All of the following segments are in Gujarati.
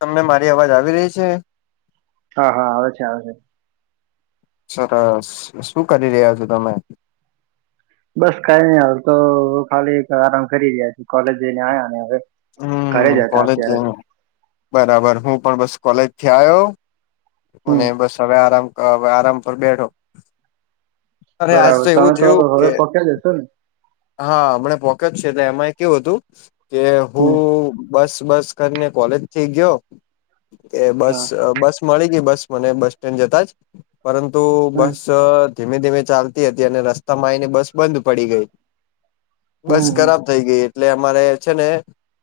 તમને મારી અવાજ આવી રહી છે. હા હા આવે છે આવે છે. સરસ શું કરી રહ્યા છો તમે. બસ કાઈ નઈ હાલ તો હ ખાલી આરામ કરી રહ્યા છું કોલેજ જઈને આયા ને હવે. ઘરે હમ્મ જ હતા કોલેજ અત્યારે તો બરાબર હું પણ બસ કોલેજ થી આયો. હમ અને બસ હવે આરામ અ આરામ પર બેઠો. અરે આજ બરાબર તમે એવું તો થયું હવે કે પોક્યા જશો ને. હા હમને પોક્યો છે એટલે એમાં કેવું હતું કે હું હમ બસ બસ કરીને કોલેજ થી ગ્યો કે બસ હા અ બસ મળી ગઈ બસ મને બસ સ્ટેન્ડ જતા જ પરંતુ હમ બસ ધીમે-ધીમે ચાલતી હતી અને રસ્તા માં આવીને બસ બંધ પડી ગઈ. બસ હમ હમ ખરાબ થઈ ગઈ એટલે અમારે છે ને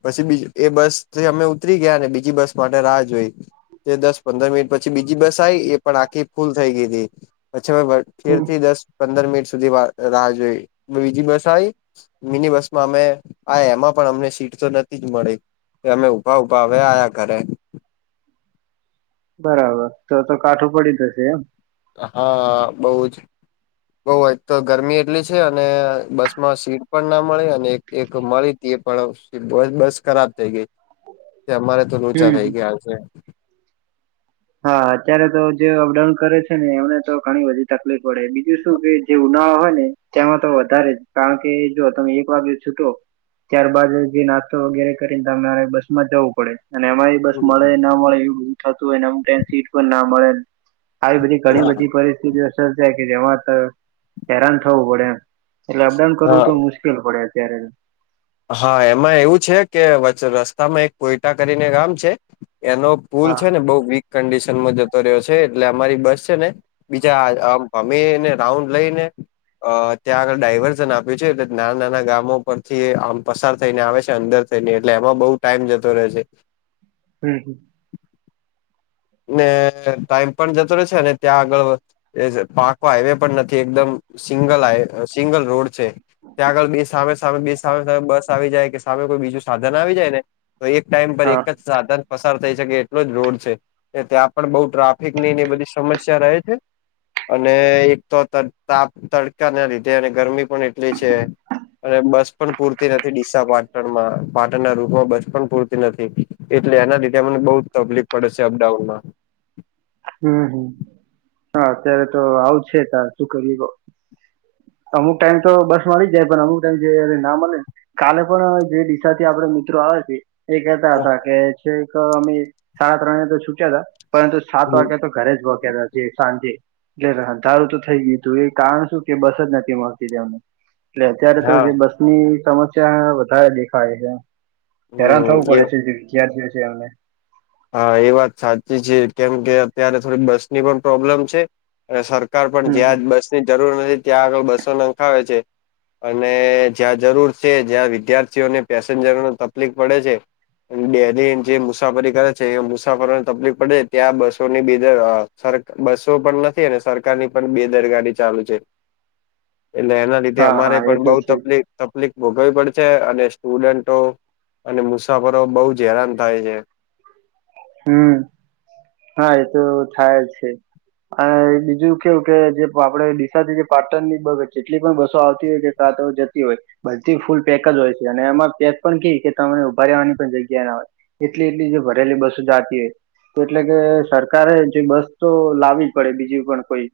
પછી બી એ બસ થી અમે ઉતરી ગયા ને બીજી બસ માટે રાહ જોઈ. તે દસ પંદર મિનિટ પછી બીજી બસ આઈ એ પણ આખી ફૂલ થઈ ગઈતી પછી અમે તેર હમ. થી દસ પંદર મિનિટ સુધી વા રાહ જોઈએ બીજી બસ આવી મિની બસમાં અમે આયા એમાં પણ અમને સીટ તો નતી જ મળી. અમે ઉભા ઉભા હવે આયા ઘરે. બરાબર તો તો કાઠું પડી જશે એમ. હા બઉ જ. બઉ એક તો ગરમી એટલી છે અને બસ માં સીટ પણ ના મળે અને એક. એક મળી તે પણ બ-બસ ખરાબ થઈ ગઈ. તે અમારે તો લોચા હમ હમ. થઈ ગયા આજે. હા અત્યારે તો જે અપડાઉન કરે છે ને એમને તો ઘણી બધી તકલીફ પડે બીજું શું કે જે ઉનાળા હોય ને. તેમાં તો વધારે કારણ કે જો તમે એક વાગે છૂટો. ત્યારબાદ જે નાસ્તો વગેરે કરીને તમારે બસ માં જવું પડે અને એમાય. બસ મળે ના મળે એવું બધું થતું હોય ને અમુક ટાઈમે સીટ પણ ના મળેન. આવી બધી ઘણી હા. બધી પરિસ્થિતિઓ સર્જાય કે જેમાં હેરાન થવું પડે એમ. એટલે અપડાઉન હા કરવું તો મુશ્કેલ પડે અત્યારે. હા એમાં એવું છે કે વચ રસ્તામાં એક કોયટા કરીને ગામ છે એનો પુલ હા છે ને બઉ વીક કન્ડિશનમાં જતો રહ્યો છે એટલે અમારી બસ છે ને. બીજા આમ ભમીને રાઉન્ડ લઈ ને. અ ત્યાં આગળ ડાયવર્સન આપ્યું છે એટલે નાના નાના ગામો પરથી આમ. પસાર થઈ ને આવે છે અંદર થઈને એટલે એમાં બઉ ટાઈમ જતો રહે છે. હમ્મ હ. ને ટાઈમ પણ જતો રેશે ને ત્યાં આગળ. એજ પાકો હાઈવે પણ નથી એકદમ સિંગલ હાઈ સિંગલ રોડ છે. ત્યાં આગળ બે સામે સામે બે સામે સામે બસ આવી જાય કે સામે કોઈ બીજું સાધન આવી જાય ને. તો એક ટાઈમ પર હા. એક જ સાધન પસાર થઈ શકે એટલો જ રોડ છે ત્યાં પણ બઉ ટ્રાફિકની ને એ બધી સમસ્યા રહે છે. અને એક તો તડ-તાપ તડકાના લીધે અને ગરમી પણ એટલી છે. અને બસ પણ પૂરતી નથી ડીસા પાટણમાં પાટણના રૂટમાં બસ પણ પૂરતી નથી. એટલે એના લીધે અમને બઉ જ તપલીફ પડે છે અપડાઉનમાં. હમ્મ હમ્મ હા અત્યારે તો આવું છે તાર શું કરીએ કો. અમુક ટાઈમ તો બસ મળી જાય પણ અમુક ટાઈમ જે ના મલેન. કાલે પણ જે ડીસાથી આપડા મિત્રો આવે છે. એ કહેતા હતા કે છેક અમી સાડા ત્રણે તો છૂટ્યા હતા પરંતુ સાત હમ વાગે તો. ઘરે જ પોંક્યા હતા તે સાંજે એટલે રંધારું તો થઈ ગયું તું એ કારણ શું કે બસ જ નથી મળતી તેમને એટલે અત્યારે તો હા જે બસ ની સમસ્યા વધારે દેખાય છે એમ હેરાન થવું હમ એ પડે છે. ક્યારથી છે એમને. હા એ વાત સાચી છે કેમ કે અત્યારે થોડી બસની પણ પ્રોબ્લેમ છે. અને સરકાર પણ હમ જ્યાં બસની જરૂર નથી ત્યાં આગળ બસો નંખાવે છે. અને જ્યાં જરૂર છે જ્યાં વિદ્યાર્થીઓને પેસેન્જરોને તપલીફ પડે છે. ન ડેઈલી જે મુસાફરી કરે છે એ મુસાફરોને તપલીફ પડે ત્યાં બસોની બેદર અ સર બસો પણ નથ થે ને સરકાર ની પણ બે દરગાારી ચાલુ છે. [inaudible] એટલે એના લીધે હા અમારે હા એ પણ તો બઉ છે તપલિક તપલીફ ભોગવી પડે છે અને સ્ટુડન્ટો અને મુસાફરો બઉ જ હેરાન થાય છે. હમ્મ હા એતો થાય જ છે. અને બીજું કેવું કે જે પાપડે ડીસાથી જે પાટણ ની બબ જેટલી પણ બસો આવતી હોય કે પાટણ જતી હોય. બધી ફૂલ પેક જ હોય છે અને એમાં પેજ પણ કેવી કે તમને ઉભા રેવાની પણ જગ્યા ના હોય. એટલી એટલી જે ભરેલી બસો જાતી હોય. એટલે કે સરકારે જે બસ તો લાવવી પડે બીજી પણ કોઈ.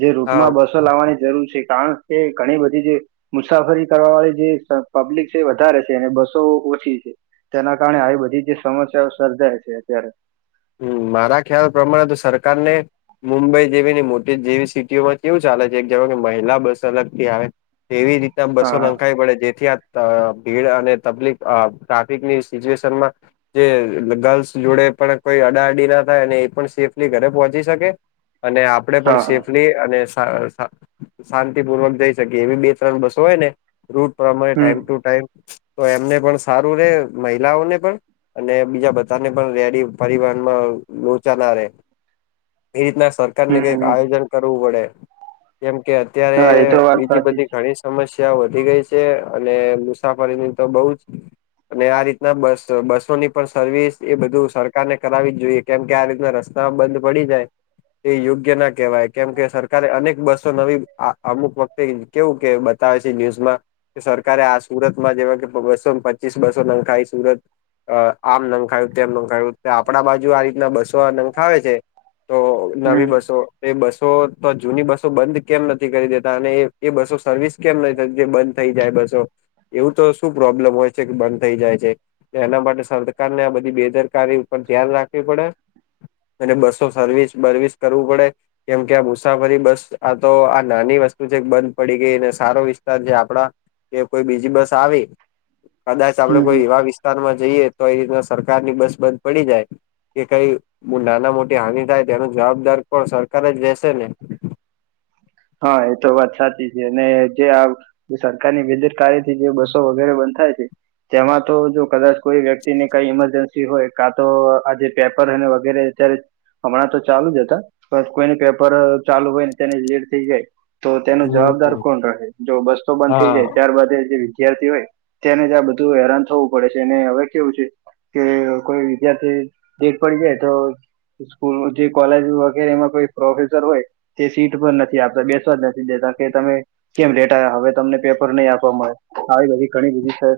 જે હા રૂટમાં બસો લાવવાની જરૂર છે કારણ કે ઘણી બધી જે મુસાફરી કરવા વાળી જે પબ્લિક છે વધારે છે અને બસો ઓછી છે. તેના કારણે આવી બધી જે સમસ્યાઓ સર્જાય છે અત્યારે. હમ મારા ખ્યાલ પ્રમાણે તો સરકાર ને મુંબઈ જેવીની મોટી જેવી સિટીઓમાં કેવું ચાલે છે જેવા કે મહિલા બસ અલગથી આવે. એવી રીતના હા બસો હા લંખાવી પડે જેથી આ અ ભીડ અને તકલીફ ટ્રાફિકની સિચ્યુએશનમાં. જે ગર્લ્સ જોડે પણ. કોઈ અડા અડી ના થાય અને એ પણ સેફલી ઘરે પહોંચી શકે અને આપ. આપણે પણ હા સેફલી અને શાંતિપૂર્વક જઈ શકીએ એવી બે ત્રણ બસો હોય ને. રૂટ પ્રમાણે હમ ટાઈમ ટુ ટાઈમ. તો એમને પણ સારું રે મહિલાઓને પણ અને બીજા બધાને પણ રેડી. પરિવહનમાં લોચા ના રહે એ રીતના સરકાર ને હમ કઈક હમ આયોજન. કરવું પડે જેમ કે અત્યારે હા એ તો વાત બીજી સાચી બધી છે ઘણી. સમસ્યા વધી ગઈ છે અને મુસાફરીની તો બહુ જ. અને આ રીતના બસ બસોની પણ સર્વિસ એ બધું સર. કારને કરાવવી જ જોઈએ કેમ કે આ રીતના રસ્તા બંધ પડી જાય. એ યોગ્ય ના કહેવાય કેમ કે સરકારે અનેક બસો નવી અમુક વ. કેવું કે બતાવે છે ન્યુઝમાં. કે સરકારે આ સુરત માં જેવા કે બસોને પચીસ બસો નખાયાઈ સુરત. અ આમ નખાયું તેમ નખાયું. ત આપણા બાજુ આ રીતના બસો નંખાવે છે તો નવી હમ બસો. એ બસો તો જૂની બસો બંધ કેમ નથી કરી દેતા અને એ બસો સર્વિસ કેમ નથી થતી જે બંધ. થઈ જાય બસો. એવું તો શું પ્રોબ્લેમ હોય છે કે બંધ થઈ જાય છે એના માટે સરકારને આ બધી બેદરકારી. પર ધ્યાન રાખવી પડે અને બસો સર્વીસ બર્વીસ કરવું પડે. કેમ કે આ મુસાફરી બસ આ તો આ નાની વસ્તુ છે બંધ પડી ગઈ ને સારો વિસ્તાર છે આપડા. કે કોઈ બીજી બસ આવી. કદાચ આપડે હમ કોઈ હમ એવા વિસ્તારમાં જઈએ તો એ રીતના સરકારની બસ બંધ પડી જાય. કે કઈ નાના મોટી હાનિ થાય તેનો જવાબદાર પણ સરકાર જ લેશે ને. હા એ તો વાત સાચી છે ને જે. સરકારની બેદરકારી થી જે બસો વગેરે બંધ થાય છે. તેમાં તો જો કદાચ કોઈ વ્યક્તિને કઈ ઈમરજન્સી હોય કાં તો આજે. પેપર અને વગેરે અત્યારે હમણાં તો ચાલુ જ હતા પણ કોઈને પેપર ચાલુ હોય ને તેની લીડ થઈ જાય તો તેનો જવાબદાર હમ કોણ રહે જો બસ્તો બંધ થઈ હા જાય ત્યારબાદ એ જે વિદ્યાર્થી હોય તેને જ આ બધું હેરાન થવું પડે છે અને હવે કેવું છે કે કોઈ વિદ્યાર્થી લેટ પડી જાય તો. સ્કૂલ જે કોલેજ વગેરે એમાં કોઈ પ્રોફેસર હોય તે સીટ પર નથી. આપડે બેસવા જ નથી દે તો કે તમે. કેમ લેટ આયા હવે તમને પેપર નહીં આપવા મળે આવી બધી ઘણી બધી છે.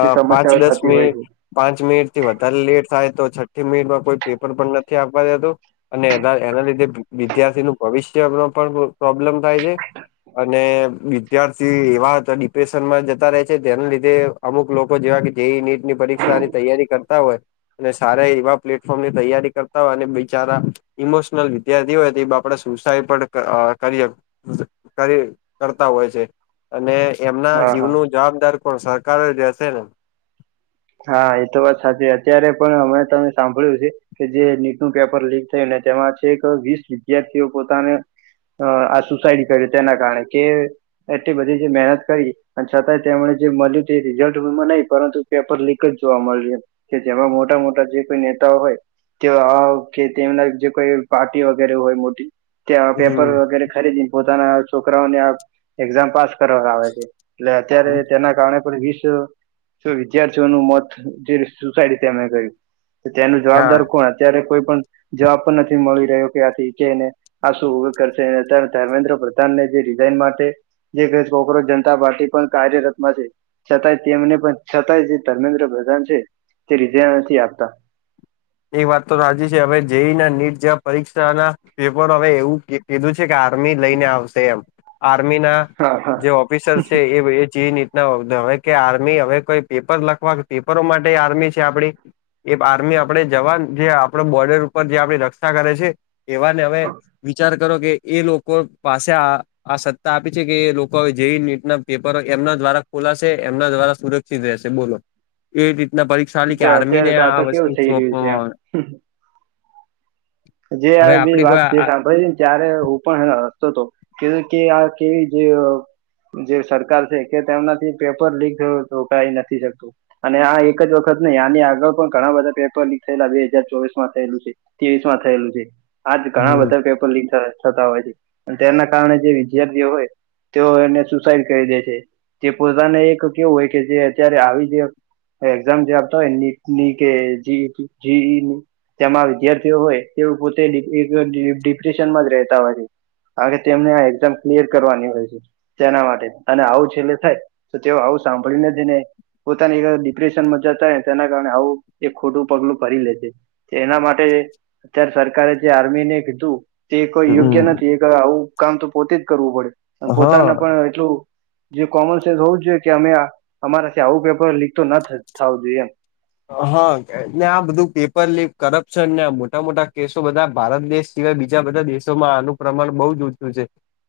જે પાંચ સમસ્યાઓ દસ થતી હોય મિનિટ. પાંચ મિનિટ થી વધારે લેટ થાય તો છઠ્ઠી મિનિટમાં કોઈ પેપર પણ નથી આપવા દેતુ. અને એના એના લીધે વિદ્યાર્થી નું ભવિષ્ય ન પણ પ્રોબ્લેમ થાય છે. અને વિદ્યાર્થી એવા તો ડિપ્રેશનમાં જતા રહે છે તેના લીધે. અમુક લોકો જેવા કે જે નીટ ની પરીક્ષાની તૈયારી કરતા હોય. અને સારા એવા પ્લેટફોર્મ ની તૈયારી કરતા હોય અને બિચારા. ઇમોશનલ વિદ્યાર્થી હોય તો એ આપડે સુસાઈડ પણ કરીએ. કરી કરતા હોય છે. અને એમના હા હા જીવનું જવાબદાર કોણ સરકાર રહેશે ને. હા એ તો વાત સાચી અત્યારે પણ અમે તમે સાંભળ્યું છે કે જે નીટનું પેપર લીક થયું ને તેમાં છે એક વીસ વિદ્યાર્થીઓ પોતાને અ આ સુસાઈડ કર્યો તેના કારણે કે એટલી બધી જે મહેનત કરી અને છતાંય તેમણે જે મળ્યું તે રિઝલ્ટ માં નહી પરંતુ પેપર લીક જ જોવા મળ્યું કે જેમાં મોટા મોટા જે કોઈ નેતાઓ હોય તેવ આવ કે તેમના જે કોઈ પાર્ટી વગેરે હોય મોટી ત્યાં પેપર વગેરે ખરીદીને પોતાના છોકરાઓને આ એક્ઝામ પાસ કરવામા આવે છે એટલે અત્યારે હમ તેના કારણે પણ વિશ સુવિધ વિદ્યાર્થીઓનું મોત જે સુસાઈડ તેમને કર્યું તેનું ના જવાબદાર કોણ અત્યારે કોઈ પણ જવાબ પણ નથી મળી રહ્યો કે આથી કેને આ શું હવે કરશે અત્યારે ધર્મેન્દ્ર પ્રધાન ને જે રિઝાઇન માટે જે કે છોકરો જનતા પાર્ટી પણ કાર્યરતમાં છે છતાંય તેમને પણ છતાંય જે ધર્મેન્દ્ર પ્રધાન છે તે રિઝાઇન નથી આપતા એ વાત તો રાજી છે હવે જેઈ ના નીટ જેવા પરીક્ષાના પેપર હવે એવું કીધું છે કે આર્મી લઈને આવશે એમ આર્મી ના હા હા જે ઓફિસર છે એ જી ના હવે કે આર્મી હવે કોઈ પેપર લખવા કે પેપરો માટે આર્મી છે આપડી એ બાર્મી આપ આપણે જવાન જે આપડે બોર્ડર ઉપર જે આપણી રક્ષા કરે છે એવાને હવે વિચાર કરો કે એ લોકો પાસે આ આ સત્તા આપી છે કે એ લોકો જેઈ નીટ પેપર એમના દ્વારા ખોલાશે એમના દ્વારા સુર સીધ રહેશે બોલો એ રીતના પરીક્ષાઆલી કે તો આર્મી ને અત્યારે તો આ તો કેવું વસ્તુ થઈ રહ્યું છે સોંપવામાં આ આવે જે હવે આ જે આપડી વાત કોઈ તે આ સાંભળી છે ન ત્યારે હું પણનો હસ્તો તો કેવી કે આ કેવી જેઅ જે સરકાર છે કે તેમનાથી પેપર લીક થયું તો કઈ નથી શકતું. અને આ એક જ વખત નહીં આની આગળ પણ ઘણા બધા પેપર લીક થયેલા બે હજાર ચોવીસ માં થયેલું છે તેવીસ માં થયેલું છે આજ ઘણા હમ બધા ક લીક થતા હોય છે તેના કારણે જે વિદ્યાર્થીઓ હોય તેઓ એને સુસાઈડ કરી દે છે તે પોતાને એક કેવું હોય કે જે અત્યારે આવી જે એક્ઝામ જે આપતા હોય નીટની કે જીઈની તેમાં વિદ્યાર્થીઓ તેઓ હોય તેઓ પોતે એક ડી ડિપ્રેશનમાં જ રહેતા હોય છે કાર કે તેમને આ એક્ઝામ ક્લિયર કરવાની હોય છે તેના માટે અને આવું છેલ્લે થાય તો તેઓ આવું સાંભળી નથી ને પોતાની એક ડિપ્રેશનમાં જતાને તેના કારણે આવું એક ખોટું પગલું ભરી લે છે એના માટે અત્યારે સરકારે જે આર્મી ને કીધું તે કોઈ યોગ્ય હમ નથી એ આવું કામ તો પોતે જ કરવું પડે પોતાને હા પણ એટલું જે કોમન સેન્સ હોવું જ જોઈએ કે અમે અમારે થી આવું પેપર લીક તો ના થવું જોઈએમ હા ને આ બધું પેપર લીક કરપ્શન ને મોટા મોટા કેસો બધા ભારત દેશ સિવાય બીજા બધા દેશોમાં આનું પ્રમાણ બહુ જ ઓછું છે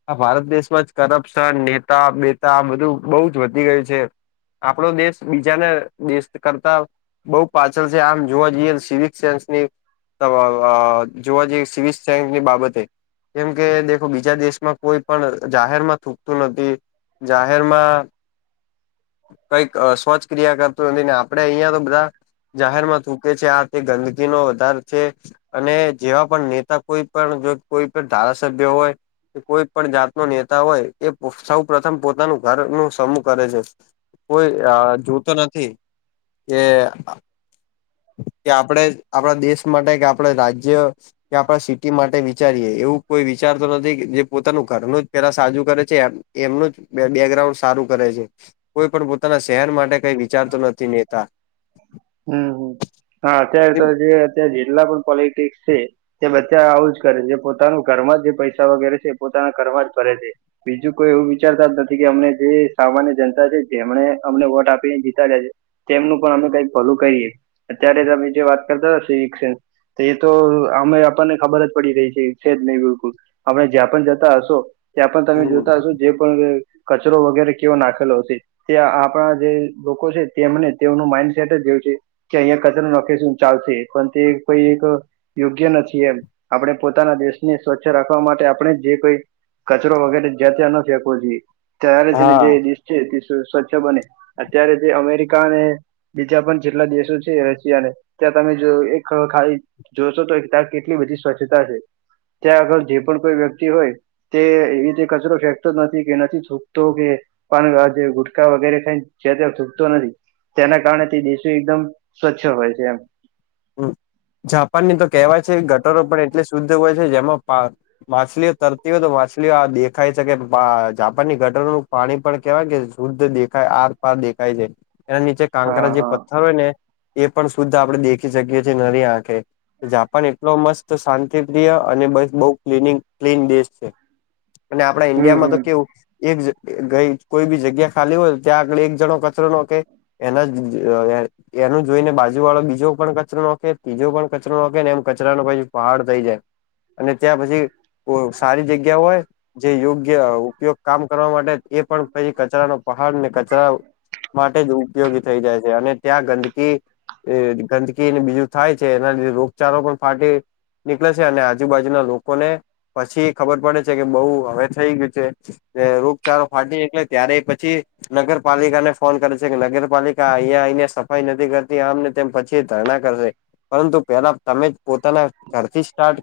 આ ભારત દેશમાં જ કરપ્શન નેતા બેતા બધું બહુ જ વધી ગયું છે આપડો દેશ બીજાને દેશ કરતા બહુ પાછળ છે આમ જોવા જઈએ સિવિક સેન્સની અ આ જોવા જઈએ સિવિલ સાયન્સની બાબતે કેમ કે દેખો બીજા દેશમાં કોઈ પણ જાહેર માં થૂકતું નથી જાહેરમાં કઈક સ્વચક્રિયા કરતું નથીને આપણે અહિયા તો બધું બધાં જાહેર માં થુકે છે આ તે ગંદકીનો વધારો છે અને જેવા પણ નેતા કોઈ પણ જો કોઈ પણ ધારાસભ્ય હોય કોઈ પણ જાત નો નેતા હોય એ સૌ પ્રથમ પોતાનું ઘર ન સમૂહ કરે છે કોઈ જોતો નથી જે જે આપણે આપણા દેશ માટે કે આપડ રાજ્ય કે આપણે સિટી માટે વિચારીએ એવું કોઈ વિચારતો નથી કે જે પોતાનું ઘરનું જ પેલા સાજું કરે છે એમ એમનું જ બેકગ્રાઉન્ડ સારું કરે છે કોઈ પણ પોતાના શહેર માટે કઈ વિચારતો નથી નેતા હમ્મ હમ્મ હા અત્યારે એ તો જે અત જેિલ્લા પણ પોલિટિક્સ છે તે બધ આવ જ કરે જે પોતાનું ઘરમાં જ જે પૈસા વગેરે છે એ પોતાના ઘરમાં જ ભરે છે બીજું કોઈ એવું વિચારતા જ નથી કે અમને જે સામાન્ય જનતા છે જેમને અમને વોટ આપીને જીતા જાય છે તેમનું પણ અમે કઈ ફોલ કરીએ અત્યારે અમે જે વાત કરતા હતા એ તો અમે આપણને ખબર જ પડી રહી છે છે જ નહી બિલકુલ આપણે જ્યાં પણ જતા હશો ત્યાં પણ તમે હમ જોતા હશો જે પણ કચરો વગેરે કેવો નાખેલો હશે તે આપણા જે લોકો છે તેમને તેમનું માઇન્ડ જેું છે કે અહિયાં કચરા નોકરી શું ચાલશે પણ તે કોઈ એક યોગ્ય નથી એમ આપણે પોતાના દેશને સ્વચ્છ રાખવા માટે આપણે જે કોઈ કચરો વગેરે જયા ત્યાં ન ફેંકવો જાયે ત્યારે જને હા જે દેશ છે તે સ્વચ્છ બને અત્યારે જે અમેરિકાને બીજા પણ જેટલા દેશો છે રશિયા ને ત્યાં તમે જો એક ખ જોશો તો એક ત્યાં કેટલી બધી સ્વચ્છતા છે ત્યાં આગળ જે પણ કોઈ વ્યક્તિ હોય તે એ રીતે કચરો ફેંકતો જ નથી કે નથી થૂકતો કે પાણી જે ગુટખા વગેરે થાય જે તે થૂકતો નથી તેના કારણે દેશો એકદમ સ્વચ્છ હોય છે એમ જાપાન ની તો કેહેવાય છે ગટરો પણ એટલે શુદ્ધ હોય છે જેમાં માછલીઓ તરતી હોય તો માછલીઓ આ દેખાય છે કે જાપાનની ગટરનું પાણી પણ કેવાય કે શુદ્ધ દેખાય આર પાર દેખાય છે એના નીચે કાંકરા હા જે હા પથ્થર હોય ને એ પણ શુદ્ધ આપડે દેખી જગ્યાથી ન આંખે જાપાન એટલો મસ્ત શાંતિપ્રિય અને બ બહ ક્નિંગ ક્લીન દેશ છે અને આપણા હમ ઈન્ડિયામાં તો હમ કેવું એક કોઈ બી જગ્યા ખાલી હોય ત્યાં આગળ એક જણ કચરોનો કે એના એનું જોઈને બાજુ વાળો બીજો પણ કચરોખે તીજો પણ કચરો ઓખે ને એમ કચરા ન પછી પહાડ થઈ જાય અને ત્યાં પછી ઓ સારી જગ્યા હોય જે યોગ્ય ઉપયોગ કામ કરવા માટે એ પણ પછી કચરા ન પહાડ ને કચરા માટે જ ઉપયોગી થઈ જાય છે અને ત્યાં ગંદકી ગંદકી ને બીજું થાય છે એના લીધે રોગચાળો પણ ફાટે નીકળે છે અને આજુબાજુના લોકોને પછી ખબર પડે છે કે બઉ હવે થઈ ગયું છે. રોગચાળો ફાટી એટલે ત્યારે પછી નગરપાલિકાને ફોન કરે છે કે નગરપાલિકા અહંયા અને સફાઈ નથી કરતી આમને તેમ પછી કર પરંતુ પેલા તમે પોતાના ઘરથી સ્ટાર્ટ કરો.